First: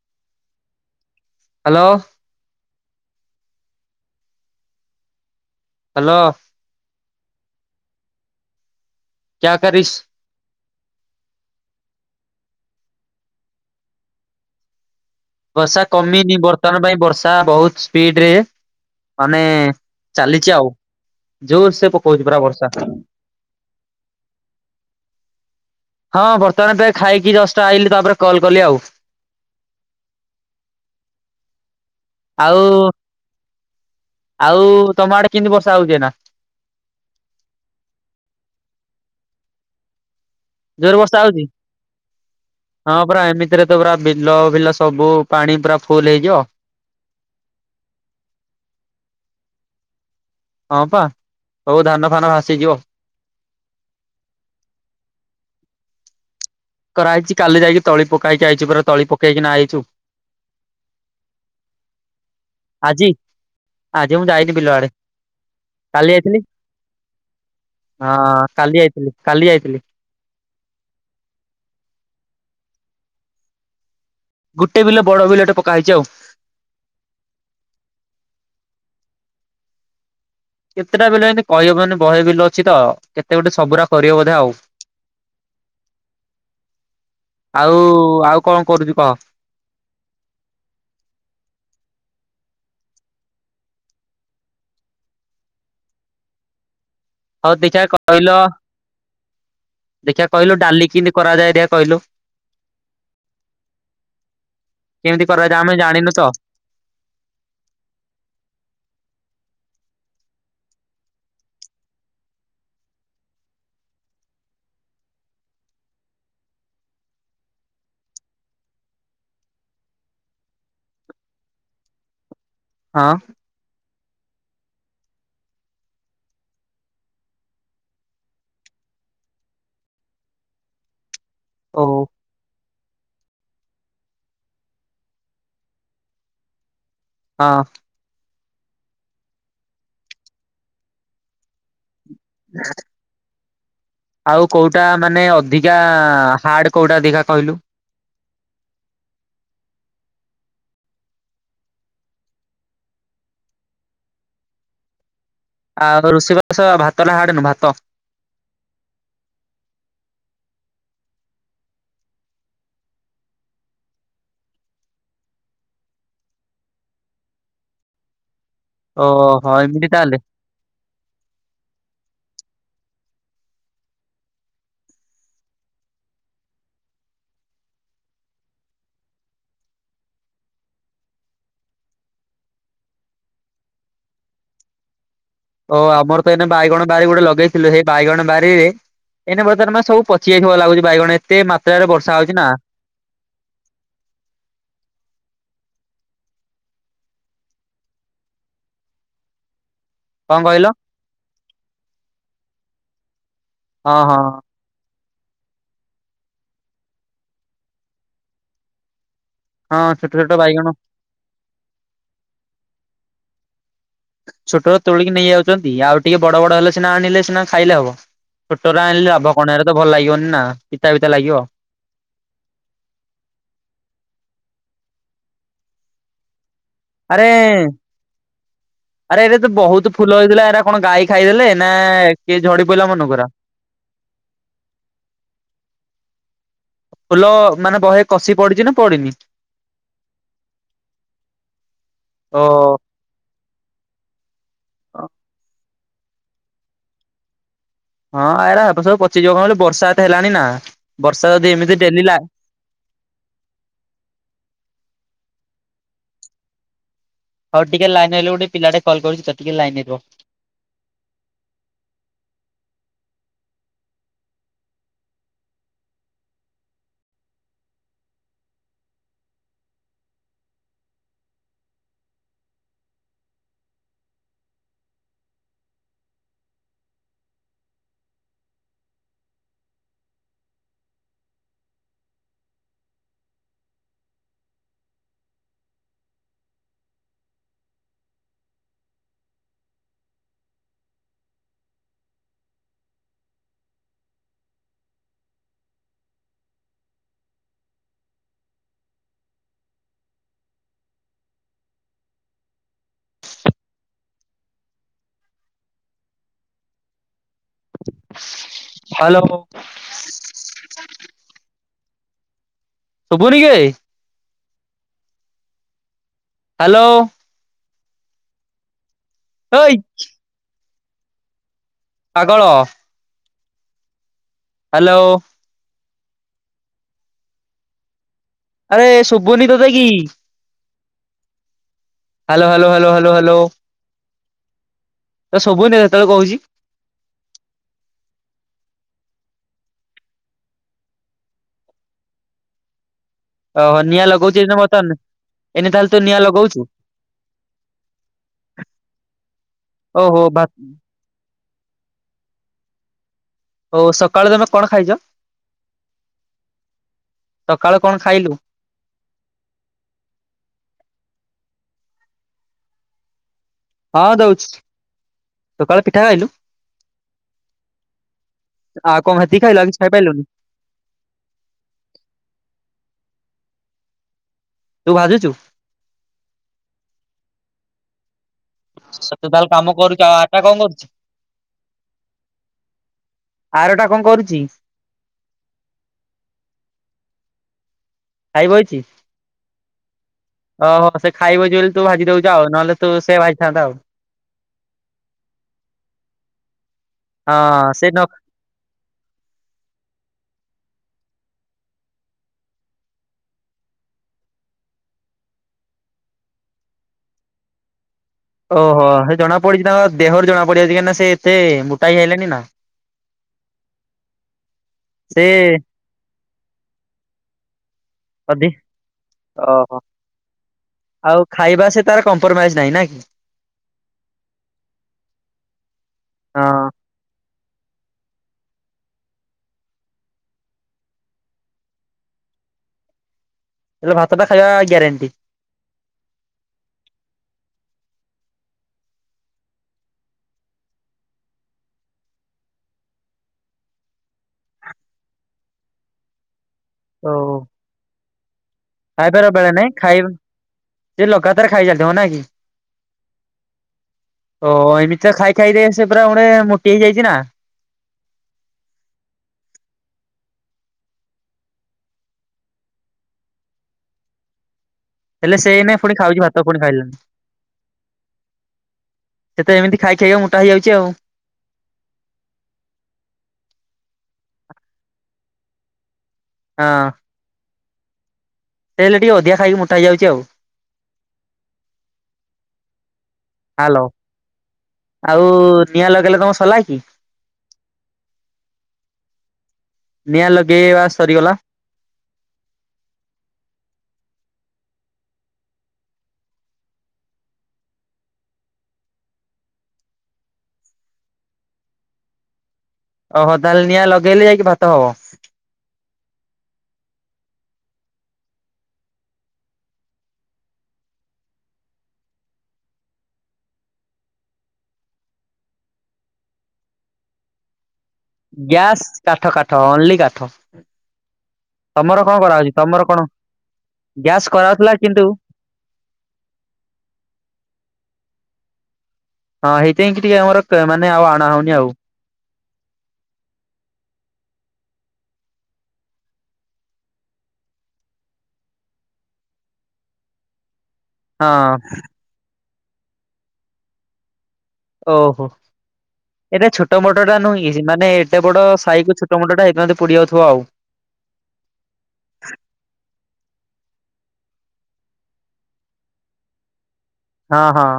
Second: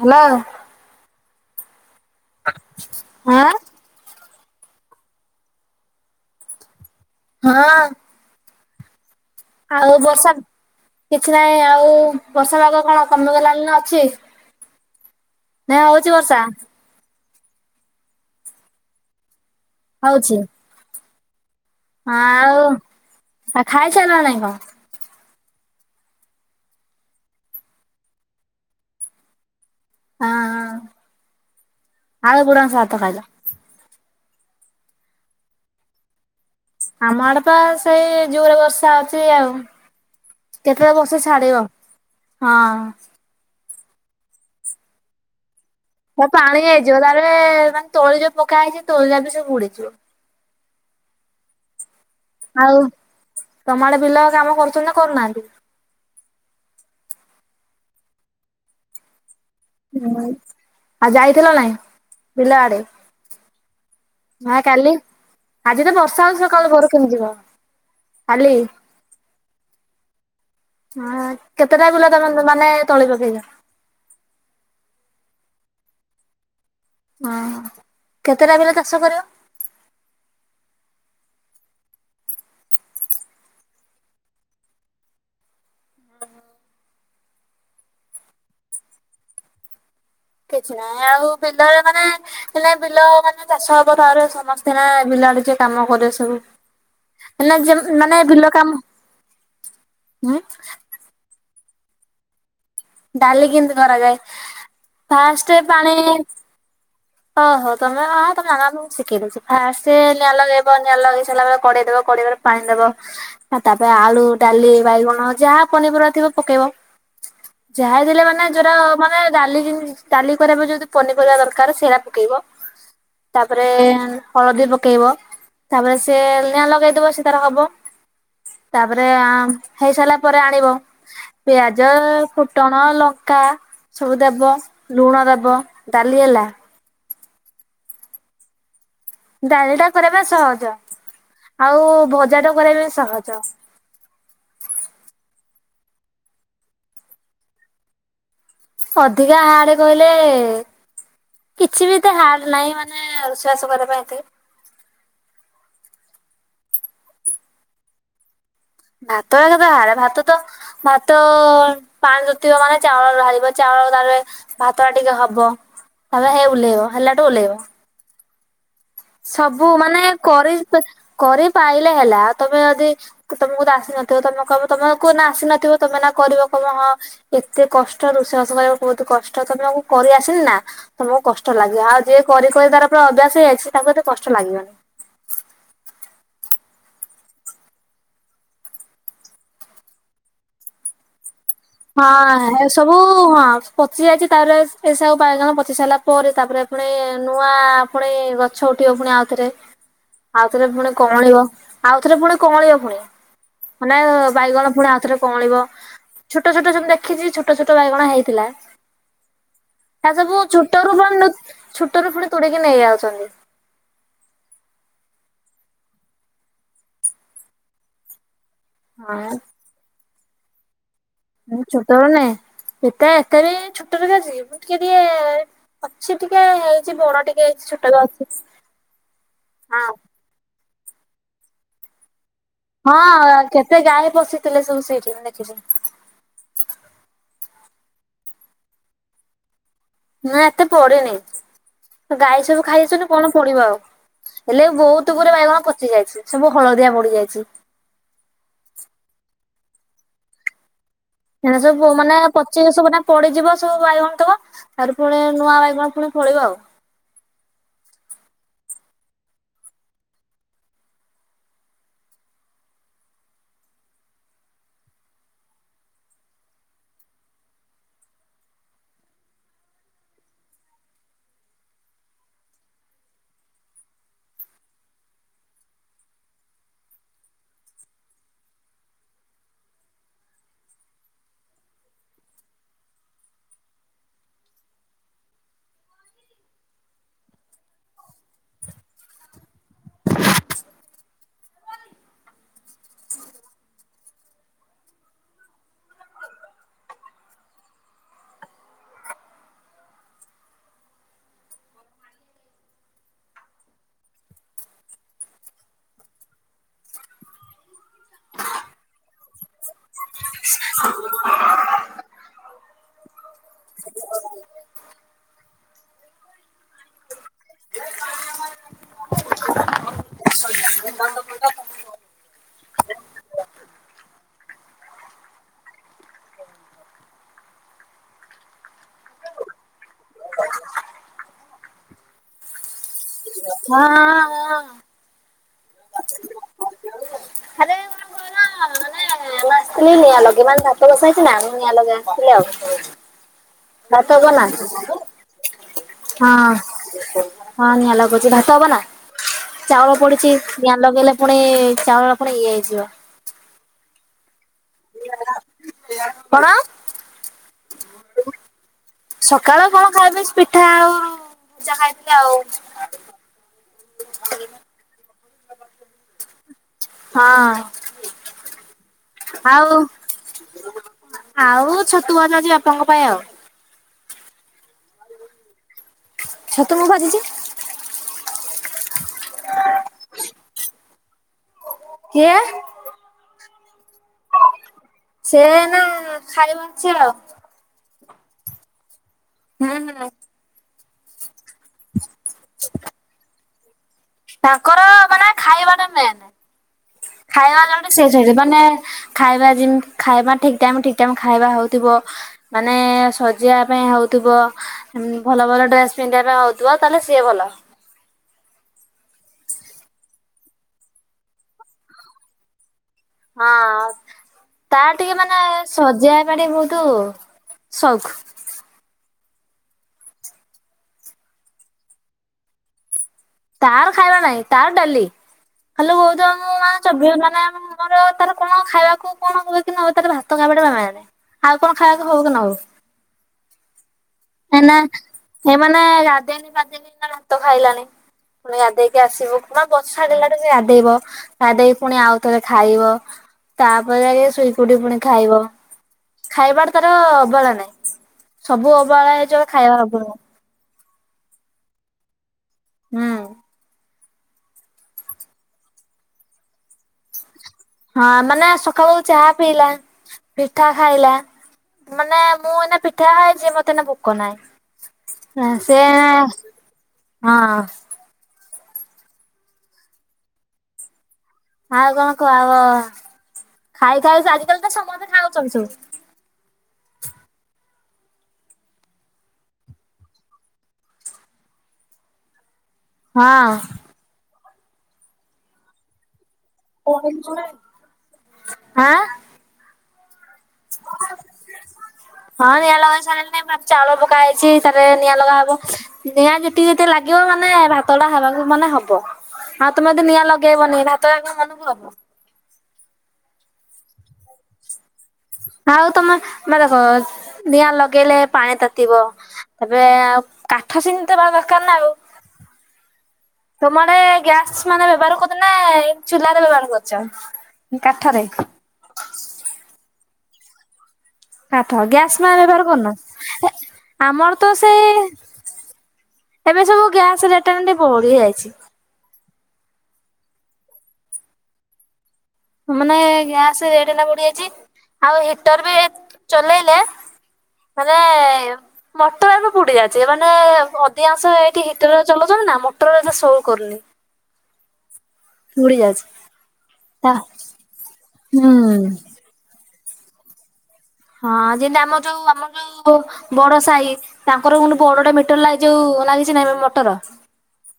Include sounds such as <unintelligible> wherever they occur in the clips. ହାଲେ। Hello. ଆଁ। Hello ହଁ। କ୍ୟା ଆଉ କରିସ୍? ବର୍ଷା କିଛି ନାହିଁ ଆଉ ବର୍ଷା ପାଗ କଣ କମିଗଲାଣି ନା ଅଛି? ନାଇଁ ବର୍ଷା ହଉଛି କମିନି ବର୍ଷା ବର୍ତ୍ତମାନ ପାଇଁ ବର୍ଷା ବହୁତ୍ ସ୍ପିଡ୍ ରେ ମାନେ ହଉଛି। ଚାଲିଛି ଆଉ ଯୋର୍ ସେ ପକଉଛି ପୁରା ବର୍ଷା। ଆଉ ଖାଇସାରିଲ ନାଇଁ କଣ? ହଁ ବର୍ତ୍ତମାନ ପାଇଁ ଖାଇକି ଜଷ୍ଟ୍ ଆଇିଲି ତାପରେ କଲ୍ କଲି ଆଉ। ଆଉ <unintelligible> ଆଉ ତମ ଆଡେ କେମିତି ବର୍ଷା ହଉଛି ଏଇନା? ଆମ ଆଡେ ତ ସେଇ ଜୁରେ ବର୍ଷା ଅଛି ଆଉ। ଜୋରେ କେତେବେଳେ ବର୍ଷା ହଉଛି? ଛାଡିବ? ହଁ। ରେ ତ ପୁରା ବିଲ ବିଲ ସବୁ। ପାଣି ପୁରା ଫୁଲ୍। ପାଣି ହେଇଯିବ ତାରେ ମାନେ ତଳି ଯୋଉ ପକା ହେଇଛି ତଳିଟା ବି ସବୁ ଉୁଡିଯିବ। ହଁ ପା ସବୁ ଧାନ ଫାନ ଭା ଆଉ ତମଆଡେ ବିଲ କାମ କରୁଛନ୍ତି ନା କରୁନାହାନ୍ତି? କରାହେଇଛି କାଲି ଯାଇକି ତଳି ପକାଇକି ଆଇଛୁ ପରା ତଳି ପକେଇ କିନା ଆଇଛୁ। ହୁଁ ଆଉ ଯାଇଥିଲ ନାାଇଁ ବିଲ ଆଡେ। ଆଜି ଆଜି ଯ ମୁଁ ଯାଇନି ହଁ ବିଲ ଆଡେ। କାଲି ଆଜି ତ କାଲି ବର୍ଷା ହଉଛି ଯାଇଥିଲି ସକାଳୁ ଭୋରୁ କେମିତି କଣ ହଁ କାଲି ଯାଇଥିଲି କାଲି ଯାଇଥିଲି। ହଁ କେତେଟା ବିଲ ତମେ ମାନେ ତଳି ପକେଇଲ? ଗୋଟେ ବିଲ ବଡ ବିଲଟେ ପକା ହେଇଛି ଆଉ। ଓ କେତେଟା ବିଲ ଚାଷ କରିବ? କେତେଟା ବିଲ ଏମିତି କହିହବନି ବହେ ବିଲ ଅଛି ତ କେତେ ଗୋଟେ ସବୁରା କରିିବ ବଧେ ଆଉ। ହ ହ ଆଉ ଆଉ କଣ କରୁଚୁ କହ। କିଛି ନାହିଁ ଆଉ ପିଲାଳେ ମାନେ- - ହେଲେ ବିଲ ମାନେ ଚାଷ ହବ ତାହରେ ସମସ୍ତେ ହେ ବିଲ ଆଡେ ଯ କାମ କରିବେ ସବୁ ହଉ ମାନେ ଦେଖିଆ ମାନେ କହିଲ ବିଲ କାମ ଦେଖିଆ ଉଁ କହିଲୁ ଡାଲି କେମିତି କରାଯାଏ ଦେଖିଆ କହିଲୁ। ଡାଲି କେମିତି କରାଯାଏ। କେମିତି କରାଯାଏ ପାଷ୍ଟ ଆମେ ପାଣି ଜାଣିନୁ ତ ଓ ହୋ ତମେ ହଁ ତମେ ଆଙ୍ଗ ଶିଖେଇ ଦଉ ଫା ନିଆଁ ଲଗେଇବ ନିଆଁ ଲଗେଇ ସାରିଲା ବଳେ କେଇଦବେଇ ପାଣି ଦବ ଆଉ ତାପରେ ଆଳୁ, ଡାଲି, ବାଇଗଣ ଯାହା ପନିପର ଥିବ ପକେଇବ। ଯାହାଥିଲେ ମାନେ ଯୋଟ ମାନେ ଡାଲି ଡାଲି କରିବା ପାଇଁ ଯୋଦି ପନିପରିବା ଦରକାର ସେଇ ଆ ପକେଇବ। ହଁ ତାପରେ ହଳଦୀ ପକେଇବ ତାପରେ ସେ ନିଆଁ ଲଗେଇଦବ ସେ ତାର ହବ। ତାପରେ ହେଇ ସାରିଲା ପରେ ଆଣିବ। ପିଆଜ ଓହୋ ଟଣ ଲଙ୍କା ସବୁ ଦେବ, ଲୁଣ ଦେବ, ଡାଲି ହେଲା। ହଁ ଡାଲି ଟା କରବା ପାଇଁ ସହଜ ଆଉ ଭଜା ଟା କରିବା ପାଇଁ ସହଜ। ଆଉ କୋଉଟା ମାନେ ଅଧିକା ହାର୍ଡ କୋଉଟା ଅଧିକା କହିଲୁ। ଅଧିକା ହାଡ କହିଲେ। କିଛି ବି ଏତେ ହାର୍ଡ ନାହିଁ ମାନେ ସ ରୋଷେଇ ବାସ କରିବା ପାଇଁ ଏତେ। ଆଉ ରୁଷେଇ ବାସ ଭାତ ନା ହାଡନୁ ଭାତ। ଭାତ କଥା ଭ ଭାତ ତର- - ଭାତ ପାଣି ତାତିବ ମାନେ ଚାଉଳ ଢାଳିବ ଚାଉଳ ଢାଳଲେ - - ଭାତ ଟା ଟିକେ ହବ। ତା ହେ ଓହ୍ଲେଇବ ହେଲାଠୁ ଓହ୍ଲେଇବ। ଓହୋ ସବୁ ଏମିତି ମାନେ ତାହେଲେ କରି କରି ପାଇଲେ ହେଲା ଆଉ ତମେ ଯଦି ତମକୁ ତ ଆସି ନଥିବ ତମେ କ ତମକୁ ନା ଆସି ନଥିବ ତମେ ନା କରିବ କହିବ ହଁ ଏତେ କଷ୍ଟ ରୋଷେଇ ବାସ କରିବାକୁ ବହୁତ କଷ୍ଟ, ତମେ ଆମକୁ କରିଆସିନି ନା? ତମକୁ କଷ୍ଟ ଲାଗିବ ଆଉ ଯିଏ କରି କରି ତାର ପରେ ଅଭ୍ୟାସ ହେଇଯାଇଛି, ତାକୁ ଏତ କଷ୍ଟ ଲାଗିବନି। ଓ ଆମର ତ ଏଇନା ବାଇଗଣ ବାରି ଗୋଟେ ଲଗେଇଥିଲୁ ସେଇ ବାଇଗଣ ବାରିରେ ଏନ ବର୍ତ୍ତମାନ ସବୁ ପଚି ଯାଇଥିବ ଲାଗୁଚି ବାଇଗଣ। ତେ ମାତ୍ର ହଁ ଏସବୁ ହଁ ପଚି ଯାଇଛି ତାପରେ ଏସବୁବାଇଗଣ ପଚି ସାରିଲା ପରେ ତାପରେ ପୁଣି ନୂଆ ପୁଣି ଗଛ ଉଠିବ ପୁଣି ଆଉଥରେ। କଣ ଆଉଥରେ କହିଲ ପୁଣି କଅଁଳିବ ଆଉଥରେ ପୁଣି କଅଁଳିବ ପୁଣି। ହଁ ମାନେ ହଁ ବାଇଗଣ ପୁଣି ଆଉଥରେ କଅଁଳିବ। ଛୋଟ ଛୋଟ ସେମିତ ଦେଖିଛି ଛୋଟ ଛୋଟ ବାଇଗଣ ହେଇଥିଲା। ହଁ ଛୋଟ ତା ଛୋଟ ସବୁ ବାଇଗଣ ଛୋଟରୁ ପ ଛୋଟରୁୁ ପୁଣି ତୋଡିକି ନେଇ ଯାଉଚନ୍ତି। ଛୋଟ ତୋଳିକି ନେଇଯାଉଚନ୍ତି, ଆଉ ଟିକେ ବଡ ବଡ ହେଲେ ସିନା ଆଣିଲେ ସିନା ଖାଇଲେ ହବ। ଛୋଟର ଆଣିଲେ ଲାଭ ହଁ କଣ ସେରା ତ ଭଲ ଲାଗିବନି ନା ପିତା ପିତା ଲାଗିବ। ଛୋଟ ରୁ ନେ ଏଟା ଏତେ ବି ଛୋଟ ଦେଖା ଯାଏ ମାନେ ଟିକେ ଟିକେ ଅଛି ଟିକେ ବଡ ଆରେ ଟିକେ ହେଇଛି ଛୋଟ ବି ଅଛି। ଆରେ ଏଇଟା ତ ବହୁତ ହଁ ଫୁଲ ହେଇଥିଲା। ଏରା କଣ ଗାଈ ଖାଇଗଲେ ନା କିଏ ଝଡି ପଇଲା ମନକୁ ଏରା। ହଁ କେତେ ଗାଈ ପସିଥିଲେ ସବୁ ସେଇଠି ଆମେ ଦେଖିଚୁ। ଫୁଲ ମାନେ ବହେ କଷି ପଡିଛି ନା ପଡିିନି? ନା ଏତେ ପଡିନି, ଓ ଗାଈ ସବୁ ଖାଇଦେଇଛନ୍ତି ପୁଣି ପଡିବ ଆଉ। ହେଲେ ବହୁତ ଗୁରେ ବାଇଗଣ ପଚି ଯାଇଛି, ସବୁ ହଳଦିଆ ପଡି ଯାଇଛି। ହଁ ଏରା ଏବେ ସବୁ ପଚିଯିବ କଣ କହିଲୁ ବର୍ଷା ଏତେ ହେଲାଣି ନା, ବର୍ଷା ଯଦି ଏମିତି ଡେଲି ଲା ପଚକି ସବୁ ଏଇନା ପଡିଯିବ ସବୁ ବାଇଗଣ ତକ, ତାପରେ ପୁଣି ନୂଆ ବାଇଗଣ ପୁଣି ଫଳିବ ଆଉ। ହଉ ଟିକେ ଲାଇନରେ ରହିଲୁ, ଗୋଟେ ପିଲାଟେ କଲ କରୁଛି ତ ଟିକେ ଲାଇନରେ ରୁହ। ହ୍ୟାଲୋ। ଶୁଭୁନି କିରେ? ହ୍ୟାଲୋ। ହେଇକି <inaudible> ପାଗଳ ହ୍ୟାଲୋ। ଆରେ ଶୁଭୁନି ତତେ କି? ହ୍ୟାଲୋ ହ୍ୟାଲୋ ହ୍ୟାଲୋ ହ୍ୟାଲୋ ହଁ- ହଁ। ତତେ ଶୁଭୁନି, ସେତେବେଳୁ କହୁଛି। ଖାଲି ନିଆଁ ଲଗେଇବି, ମାନେ ଭାତ ବସାହେଇଛି ନା ନିଆଁ ଲଗାଇବି ଆସିଥିଲି ଆଉ। ଓହୋ ନିଆଁ ଭାତ <unintelligible> ଲଗଉଚୁ ହଁ- ଏଇନେ ବର୍ତ୍ତମାନ ଏଇନେ ତାହେଲେ ତୁ ନିଆଁ ଲଗଉଛୁ ହଁ ନିଆଁ ଲଗଉଛି ଭାତ ହବ ନା। ଚାଉଳ ଓହୋ ପଡିଛି, ଭା ନିଆଁ ଲଗେଇଲେ ପୁଣି ଚାଉଳ ପୁଣି ଇଏ ହେଇଯିବ। ହଉ ସକାଳୁ ତମେ କଣ ଖାଇଛ? କଣ? ସକାଳୁ କଣ ଖାଇଲୁ? ସକାଳେ କଣ ଖାଇବି, ପିଠା ଆଉ ଚାହା ହେଇଥିଲା ଆଉ। ହଁ ଦଉଛି, ସକାଳେ ପିଠା ଖାଇଲୁ। ହଁ ଆଉ କଣ ହେତିକି ଖାଇଲୁ, ଆଉ କିଛି ଖାଇ ପାଇଲୁନି। ଆଉ ଛତୁ ଭଜା ଅଛି ବାପାଙ୍କ ପାଇଁ ଆଉ। ତୁ ଭାଜୁଛୁ। ଛତୁ ମୁଁ ଭାଜିଛି। ସେ ତ ତାର କାମ କରିକି, ଆଉ ଆରଟା କଣ କରୁଛି? କିଏ? ଆରଟା କଣ କରୁଚି? ସେ ଏଇନା ଖାଇ ବସିଚି ଆଉ। ଖାଇ ବଇଛି। ହୁଁ- ହୁଁ। ଓ ହୋ ସେ ଖାଇ ବଇଛି ବୋଲି ତୁ ଭାଜି ଦଉଛୁ ଆଉ, ନହେଲେ ତୁ ସେ ଭାଜି ଥାଆନ୍ତା ଆଉ। ତାଙ୍କର ମାନେ ଖାଇବା ଟା ମେନ୍, ଖାଇବା ହଁ ଯୋଉଠି ନ ସେ ସେଇଠି ମାନେ ଖାଇବା ଯେମିତି ଖାଇବା ଠିକ୍ ଟାଇମ ଠିକ୍ ଟାଇମ ଖାଇବା ହଉଥିବ ମାନେ ସଜେଇଆ ପାଇଁ ହଉଥିବ ଭଲ ଭଲ ଡ୍ରେସ ପିନ୍ଧିଆ ପାଇଁ ହଉଥିବ, ତାହେଲେ ସିଏ ଭଲ। ଓ ହୋ ସେ ଜଣା ପଡିଛି ତାଙ୍କ ଦେହରୁ ଜଣା ପଡିଯାଉଛି, କାହିଁକିନା ସେ ଏତେ ମୋଟା ହେଇ ଆଇଲେଣି ନା। ହଁ ତାର ଟିକେ ସେ ମାନେ ସଜେଇ ହବା ଟିକେ ବହୁତ ସଉକ। <unintelligible> ଓ ହୋ। ଆଉ ଖାଇବା ସେ ତାର କମ୍ପ୍ରୋମାଇଜ ନାହିଁ ନାଇଁ କି? ତାର ଖାଇବା ନାହିଁ ତାର ଡାଲି, ଖାଲି ହଉଥିବ ହଁ ମୋ ମାଆ ସବୁବେଳେ ମାନେ ମୋର ତାର କଣ ଖାଇବାକୁ କଣ ହୁଏ କି ନ ହୁଏ ତାର ଭାତ ଖାଇବାଟା <inaudible> ନାହିଁ। ଆଉ କଣ ଖାଇବାକୁ ହଉ କି ନ ହଉ। ହେଲେ ଭାତଟା ଖାଇବା ଗ୍ୟାରେଣ୍ଟି। ସେ ମାନେେ ରାଧେଇନି ପାଧେଇନି ଏଇନା ଭାତ ଖାଇଲାଣି। ପୁଣି ଗାଧେଇକି ଆସିବ ପୁରା ବର୍ଷା <unintelligible> ଗାଧେଇବ। ଗାଧେଇକି ପୁଣି ଆଉ ଥରେ ଖାଇବ, ତାପରେ ଯାଇକି ଶୋଇକି ଉଠି ପୁଣି ଖାଇବ। ଖାଇବାରେ ତାର-ଅ-ଅ-ଅ ଅବହେଳା ନାହିଁ ସବୁ ଅବ୍ ଖାଇବା ପିଇବାରେ ଅବହେଳା ନାଇଁ, ଖାଇ ସେ ଲଗାତାର ଖାଇ ଚାଲିଥିବ ନାଇଁ କି? ହୁଁ। ଓ-ଓ-ଓ ଏମିତିଆ ଖାଇ ଖାଇ ସେ ପୁରା ମାନେ ମୋଟି ହେଇଯାଇଛି ନା। ହଁ ମାନେ ସକାଳୁ ଚାହା ପିଇଲା, ପିଠା ଖାଇଲା। ମାନେ ମୁଁ ଏଇନା ପିଠା ଖାଇଛି ମତେ ଏଇନା ଭୋକ ନାହିଁ। ହେଲେ ସେ ଏଇନେ ପୁଣି ଖାଉଛି ଭାତ ପୁଣି ଖାଇଲାଣି। ସେ ତ ଏମିତି ଖାଇ ଖାଇକା ମୋଟା ହେଇଯାଉଛି ଆଉ। ଆଉ କଣ କହ <inaudible> ଖାଇ-ଖାଇ ଆଜିକାଲି ତ ସମସ୍ତେ ଖାଉଛନ୍ତି ସୁ ହଁ। ସେ ହେଲେ ଟିକେ ଅଧିକା ଖାଇକି ମୋଟା ହେଇ ଯାଉଛି ଆଉ‌ ହଁ ହ୍ୟାଲୋ, ଆଉ-ଉ-ଉ ନିଆଁ ଲଗେଇଲେ ତମ ସଲା କି? ଆଁ? ନିଆଁ ଲଗେଇବା ସରିଗଲା। ହଁ ନିଆଁ ଲଗା ସରିଗଲାଣି <unintelligible> ଚାଉଳ ପକା ହେଇଛି ତାପରେ ନିଆଁ ଲଗା ହବ। ନିଆଁ ଯେତିକି ଯେତିକି ଲାଗିବ ମାନେ ଭାତଟା ହେବାକୁ ମାନେ ହବ। ହଁ ତମେ ଯଦି ନିଆଁ ଲଗେଇବନି ଭାତ ଆଉ କଣ ମନକୁ ହବ। ଓହୋଃ ତାହେଲେ ନିଆଁ ଲଗେଇଲେ ଯାଇକି ଭାତ ହବ? ଆଉ ତମେ ମ ଦେଖ ନିଆଁ ଲଗେଇଲେ ପାଣି ତାତିିବ। ତାପରେ-ଏ-ଏ ଆଉ କାଠ ସେମିତି ଥିବା ଦରକାର ନା ଆଉ। ତମ ଆଡେ-ଏ-ଏ ଗ୍ୟାସ୍ ମାନେ ବ୍ୟବହାର କରୁଛନ୍ତି ନା ଏମ୍ ଚୁଲାରେ ବ୍ୟବହାର କରୁଚ? କାଠରେ? ଗ୍ୟାସ୍, କାଠ-କାଠ ଓନଲି କାଠ। କାଠ ତମର ଗ୍ୟାସ କଣ ମାନେ କରା ହଉଛି ବ୍ୟବହାର କରୁନ? ତମର କଣ? ଆମର ଗ୍ୟାସ ତ କରା ହଉଥିଲା ସେଇ କିନ୍ତୁ ଏବେ ସବୁ ଗ୍ୟାସ ରେଟ୍ ଟା କେମିତି ବଢି ଯାଇଛି। ହଁ ହେଇଥି ପାଇଁ କି ଟିକେ ଆମର ମାନେ ଆଉ ଅଣା ହଉନି ଆଉ। ମାନେ ଗ୍ୟାସ ରେଟ୍ ଏଇନା ବଢି ଯାଇଚି, ଆଉ ହିଟର ବି ଚଲେଇଲେ ମାନେ-ଏ-ଏ ମଟର ଗୁଡାକ ପୋଡି ଯାଉଚି ମାନେ ଅ ଧିକାଂଶ ଏଠି ହଁ ହିଟର ଚଲଉଚନ୍ତି ନା ମଟର ଏଠି ସୋ କରୁନି। ଓହୋଃ ବୁଡି ଯାଉଛି ଏଟା ଛୋଟ ତା ମଟରଟା ନୁହେଁ କି ମାନେ ଏତେବଡ ହୁଁ ସାହି କୁ ଛୋଟ୍ ଛୋଟ ମଟରଟା ହେଇଥି ପାଇଁ ବୋଧେ ପୋଡିଯାଉଥିବ ଆଉ। ହଁ ଯେମିତି ଆମର ଯଉ ଆମର ଯଉ <inaudible> ବଡ ସାହି ତାଙ୍କର ପୁଣି ବଡଟା ମିଟର ଲାଗିଛି ଯୋଉ-ଉ ଲାଗିଛି ନା ଏବେ ମଟର। ହଁ ହଁ।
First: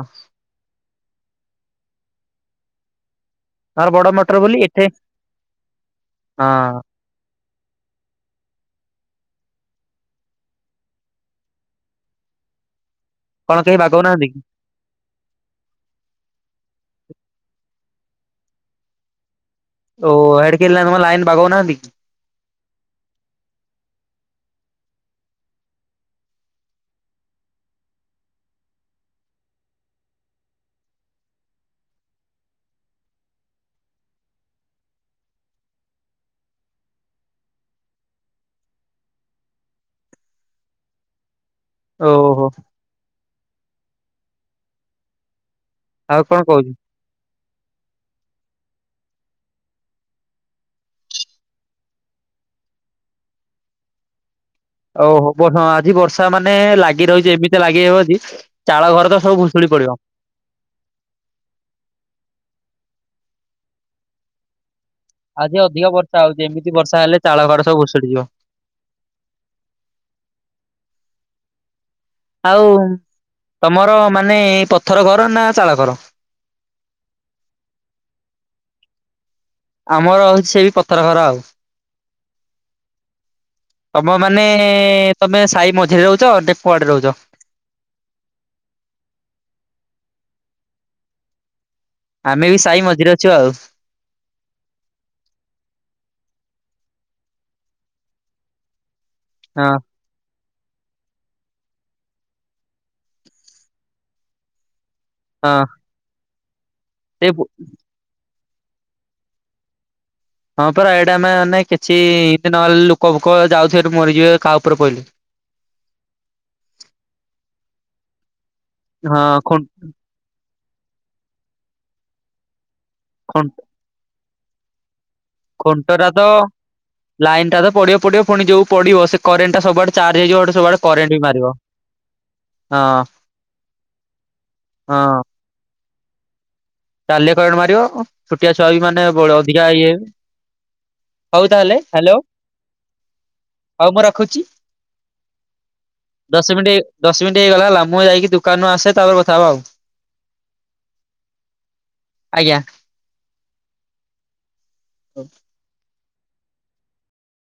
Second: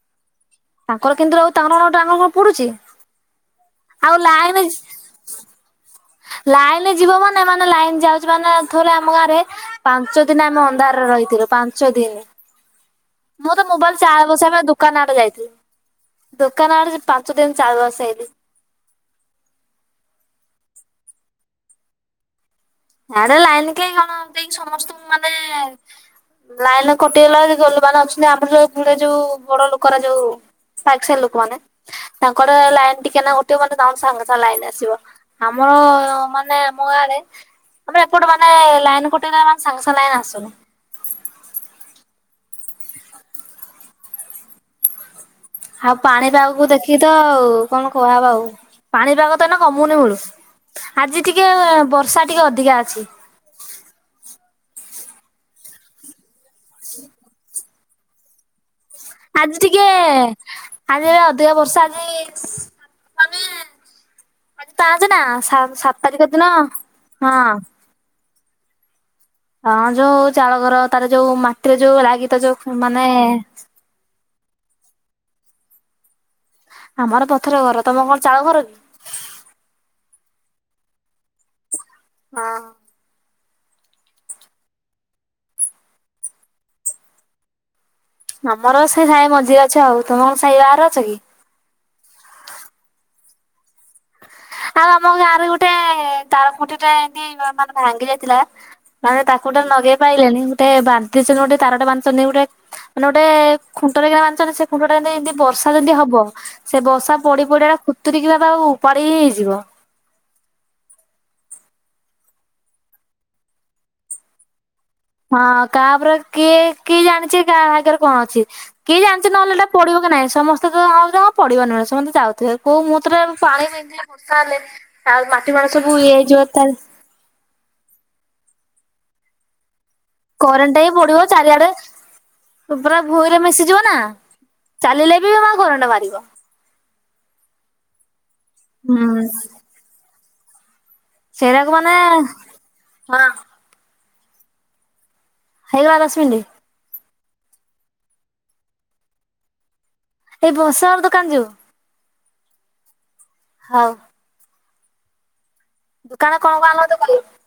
ତାଙ୍କର କେମିତି ରଉ ତାଙ୍କର କଣ ତାଙ୍କର କଣ ପୋଡୁଚି? ତାଙ୍କର ବଡ ମଟର ବୋଲି ଏତେ ଲାଇନ ଯିବ ମାନେ ମାନେ ଲାଇନ ଯାଉଚି ମାନେ ଥରେ ଆମ ଗାଆଁରେ ପାଞ୍ଚ ଦିନ ଆମେ ଅନ୍ଧାରରେ ରହିଥିଲୁ ପାଞ୍ଚ ଦିନି। ହ <inaudible> ମୁଁ ତ ମୋବାଇଲ ଚାର୍ଜ ବସେଇବା ପାଇଁ ଦୁ କାନ ଆଡେ ଯାଇଥିଲି ଦୁକାନ ଆଡେ ପାଞ୍ଚ ଦିନିଚାର୍ଜ ବସେଇଲି। ଓ ହୋ ହିଆଡେ କିଏ ଲାଇନ ବାଗଉନାହାନ୍ତି କି? ହିଆଡେ ଲାଇନ କେହି କଣ ଦେଇ ସମସ୍ତଙ୍କୁ ମାନେ ଲାଇନ କଟିଗଲା ଗଲ ମାନେ ଅଛନ୍ତି ଆମର ଯୋଉ ଯୋଉ ବଡ ଲୋକଉରା ଯୋଉ ସାକ ସାହି ଲୋକ ମାନେ ତାଙ୍କର ଲାଇନ ଟିକେ ନାକୁ କଟିବମାନେ ସାଙ୍ଗେ ସାଙ୍ଗେ ଲାଇନ ଆସିବ। ଆମର ମାନେ ଆମ ଗାଁ ଆଡେ ଆମେ ଏପଟୁ ମାନେ ଲାଇନ କଟିଗଲେମାନେ ସାଙ୍ଗେ ସାଙ୍ଗେ ଲାଇନ୍ ଆସୁନି। ଓହୋ। ଆଉ କଣ ପାଣିପାଗକୁ କହୁଛୁ? ଦେଖିକି ତ ଆଉ କଣ କୁହା ହବ ଆଉ ପାଣିପାଗ ତ ଏଇନା କମୁନି ମୁଳୁ ଆଜି ଟିକେ ବର୍ଷା ଟିକେ ଅଧିକା ଅଛି। ଓହୋ ହଁ ଆଜି ବର୍ଷା ମାନେ ଲାଗି ରହିଚି ଏମିତି ଲାଗିରହିବଜଦି ଚାଳ ଘର ତ ସବୁ ଆଜି ଭୁଶୁଡି ଟିକେ ପଡିବ। ଆଜି ଏ ଅଧିକ ବର୍ଷା ଆଜି ସି ମାନେ ଆଜି ପାଞ୍ଚେ ନା ଆଜି ସା ସାତ ତାରିଖ ଦିନ ହଁ। ବସିଡିଯିବ <inaudible> ହଁ ଯୋଉ ଚାଳ ଘର ତାର ଯୋଉ ମାଟିରେ ଯୋଉ ଲାଗି ଆଉ ତମର ମାନେ ପଥର ଘର ନା ଚାଳ ଘର? ଆମର ପଥର ଘର ତମର କଣ ଚାଳ ଘର କି? ଆମର ହଉଚି ସେ ବି ପଥର ଘର ଆଉ। ହଁ। ତମ ମାନେ ତମେ ସାହି ମଝିରେ ରହୁଚ ନା କୁଆଡେ ରହୁଚ? ଆମର ସେଇ ସାହି ମଝିରେ ଅଛି ଆଉ ତମେ କଣ ସାହି ବାହାରେ ଅଛ କି? ଆମେ ବି ସାଇ ମଝିରେ ଅଛୁ ଆଉ। ଆଉ ଆମ ଗାଁରେ ଗୁଟେ ତାର କଠୀ ଟେ ଏମତି ମାନେ ଭାଙ୍ଗି ଯାଇଥିଲା। ମାନେ ତାକୁ ତ ହଁ ନଗେଇ ପାଇଲେଣି ଗୁଟେ ବାନ୍ଧିଛନ୍ତି ଗୁଟେ ତାରଟେ ବାନ୍ଧିଛନ୍ତି ଗୁଟେ ମାନେ ଗୁଟେ ଖୁଣ୍ଟରେ କିନା ବାନ୍ଧିଛନ୍ତି ସେ ଖୁଣ୍ଟ ଟା ମାନେ ଏମିତି ହଁ ବର୍ଷା ଯଦି ହବ ସେ ବର୍ଷା ପଡି ପଡିକା ଏକା କୁତୁରିକି ବା ଆଉ ଉପାଡି ହିଁ ହେଇଯିବ। ହଁ ପା ଏଇଟା ଆମେ ମାନେ କିଛି ଏମତି ନହେଲେ ଲୋକ ଫୋକ ଯାଉଥିବ ଏଠି ମରିଯିବେ କାହା ଉପରେ ପଡିଲେ। ହଁ କାପରେ କିଏ କିଏ ଜାଣିଛି କାହା ଆଗରେ କଣ ଅଛି। କେହି ହଁ ଜାଣିନ୍ତି ନହେଲେ ଖୁ ଏଟା ପଢିବ କି ନହିଁ ସମସ୍ତେ ତ ଆଁ ପଢିବ ନୁଁ ସମସ୍ତେ ଯାଉଥିବେ। ହଉ ମୁଁ ତରେ ଖୁ ପାଣି ବିକିବି ତାହେଲେ ତାରେ ମା ଖୁଣ୍ଟ ଟା ତ ଲାଇନ ଟା ତ ପଡିବ ପଡିବ ପୁଣି ଯୋଉ ପଡିବ ସେ କରେଣ୍ଟ ଟା ସବୁଆଡେ ଚାର୍ଜ ହେଇଯିବ ଗୋଟେ କରେଣ୍ଟ ସବୁଆଡେ ଟା ବି ପଡିବ ମାରିବ ଚାରିଆଡେ। ହଁ ପୁରା ଭୂଇଁରେ ମିଶିଯିବ ନା ହଁ ଚାଲିଲେ ବି ମା କରେଣ୍ଟ ମାରିବ। ନାଲିଆ କରେଣ୍ଟ ମାରିବ ଛୋଟିଆ ଛୁଆ ବି ମାନେ ହୁଁ ଅଧିକା ଇଏ ହଉ ସେଇରାକୁ ତାହେଲେ ମାନେ ହାଲୋ। ହଁ ହଉ ମୁଁ ରଖୁଚି ହେଇଗଲା ମିନିଟ୍। ଦଶ ମିଣ୍ଟି ହେ ଦଶ ମିନିଟ ହେଇଗଲା ହେଲା ମୁଁ ଯାଇକି ଦୋକାନରୁ ଆସେ ତାପରେ କଥା ହବା ଆଉ। ଏଇ ବର୍ଷାର ଦୋକାନ ଯିବୁ। ଆଜ୍ଞା। ହଉ। ହ <inaudible> ଦୋକାନ କଣ କଣ ଆଣିଲ ମତେ କହିବ।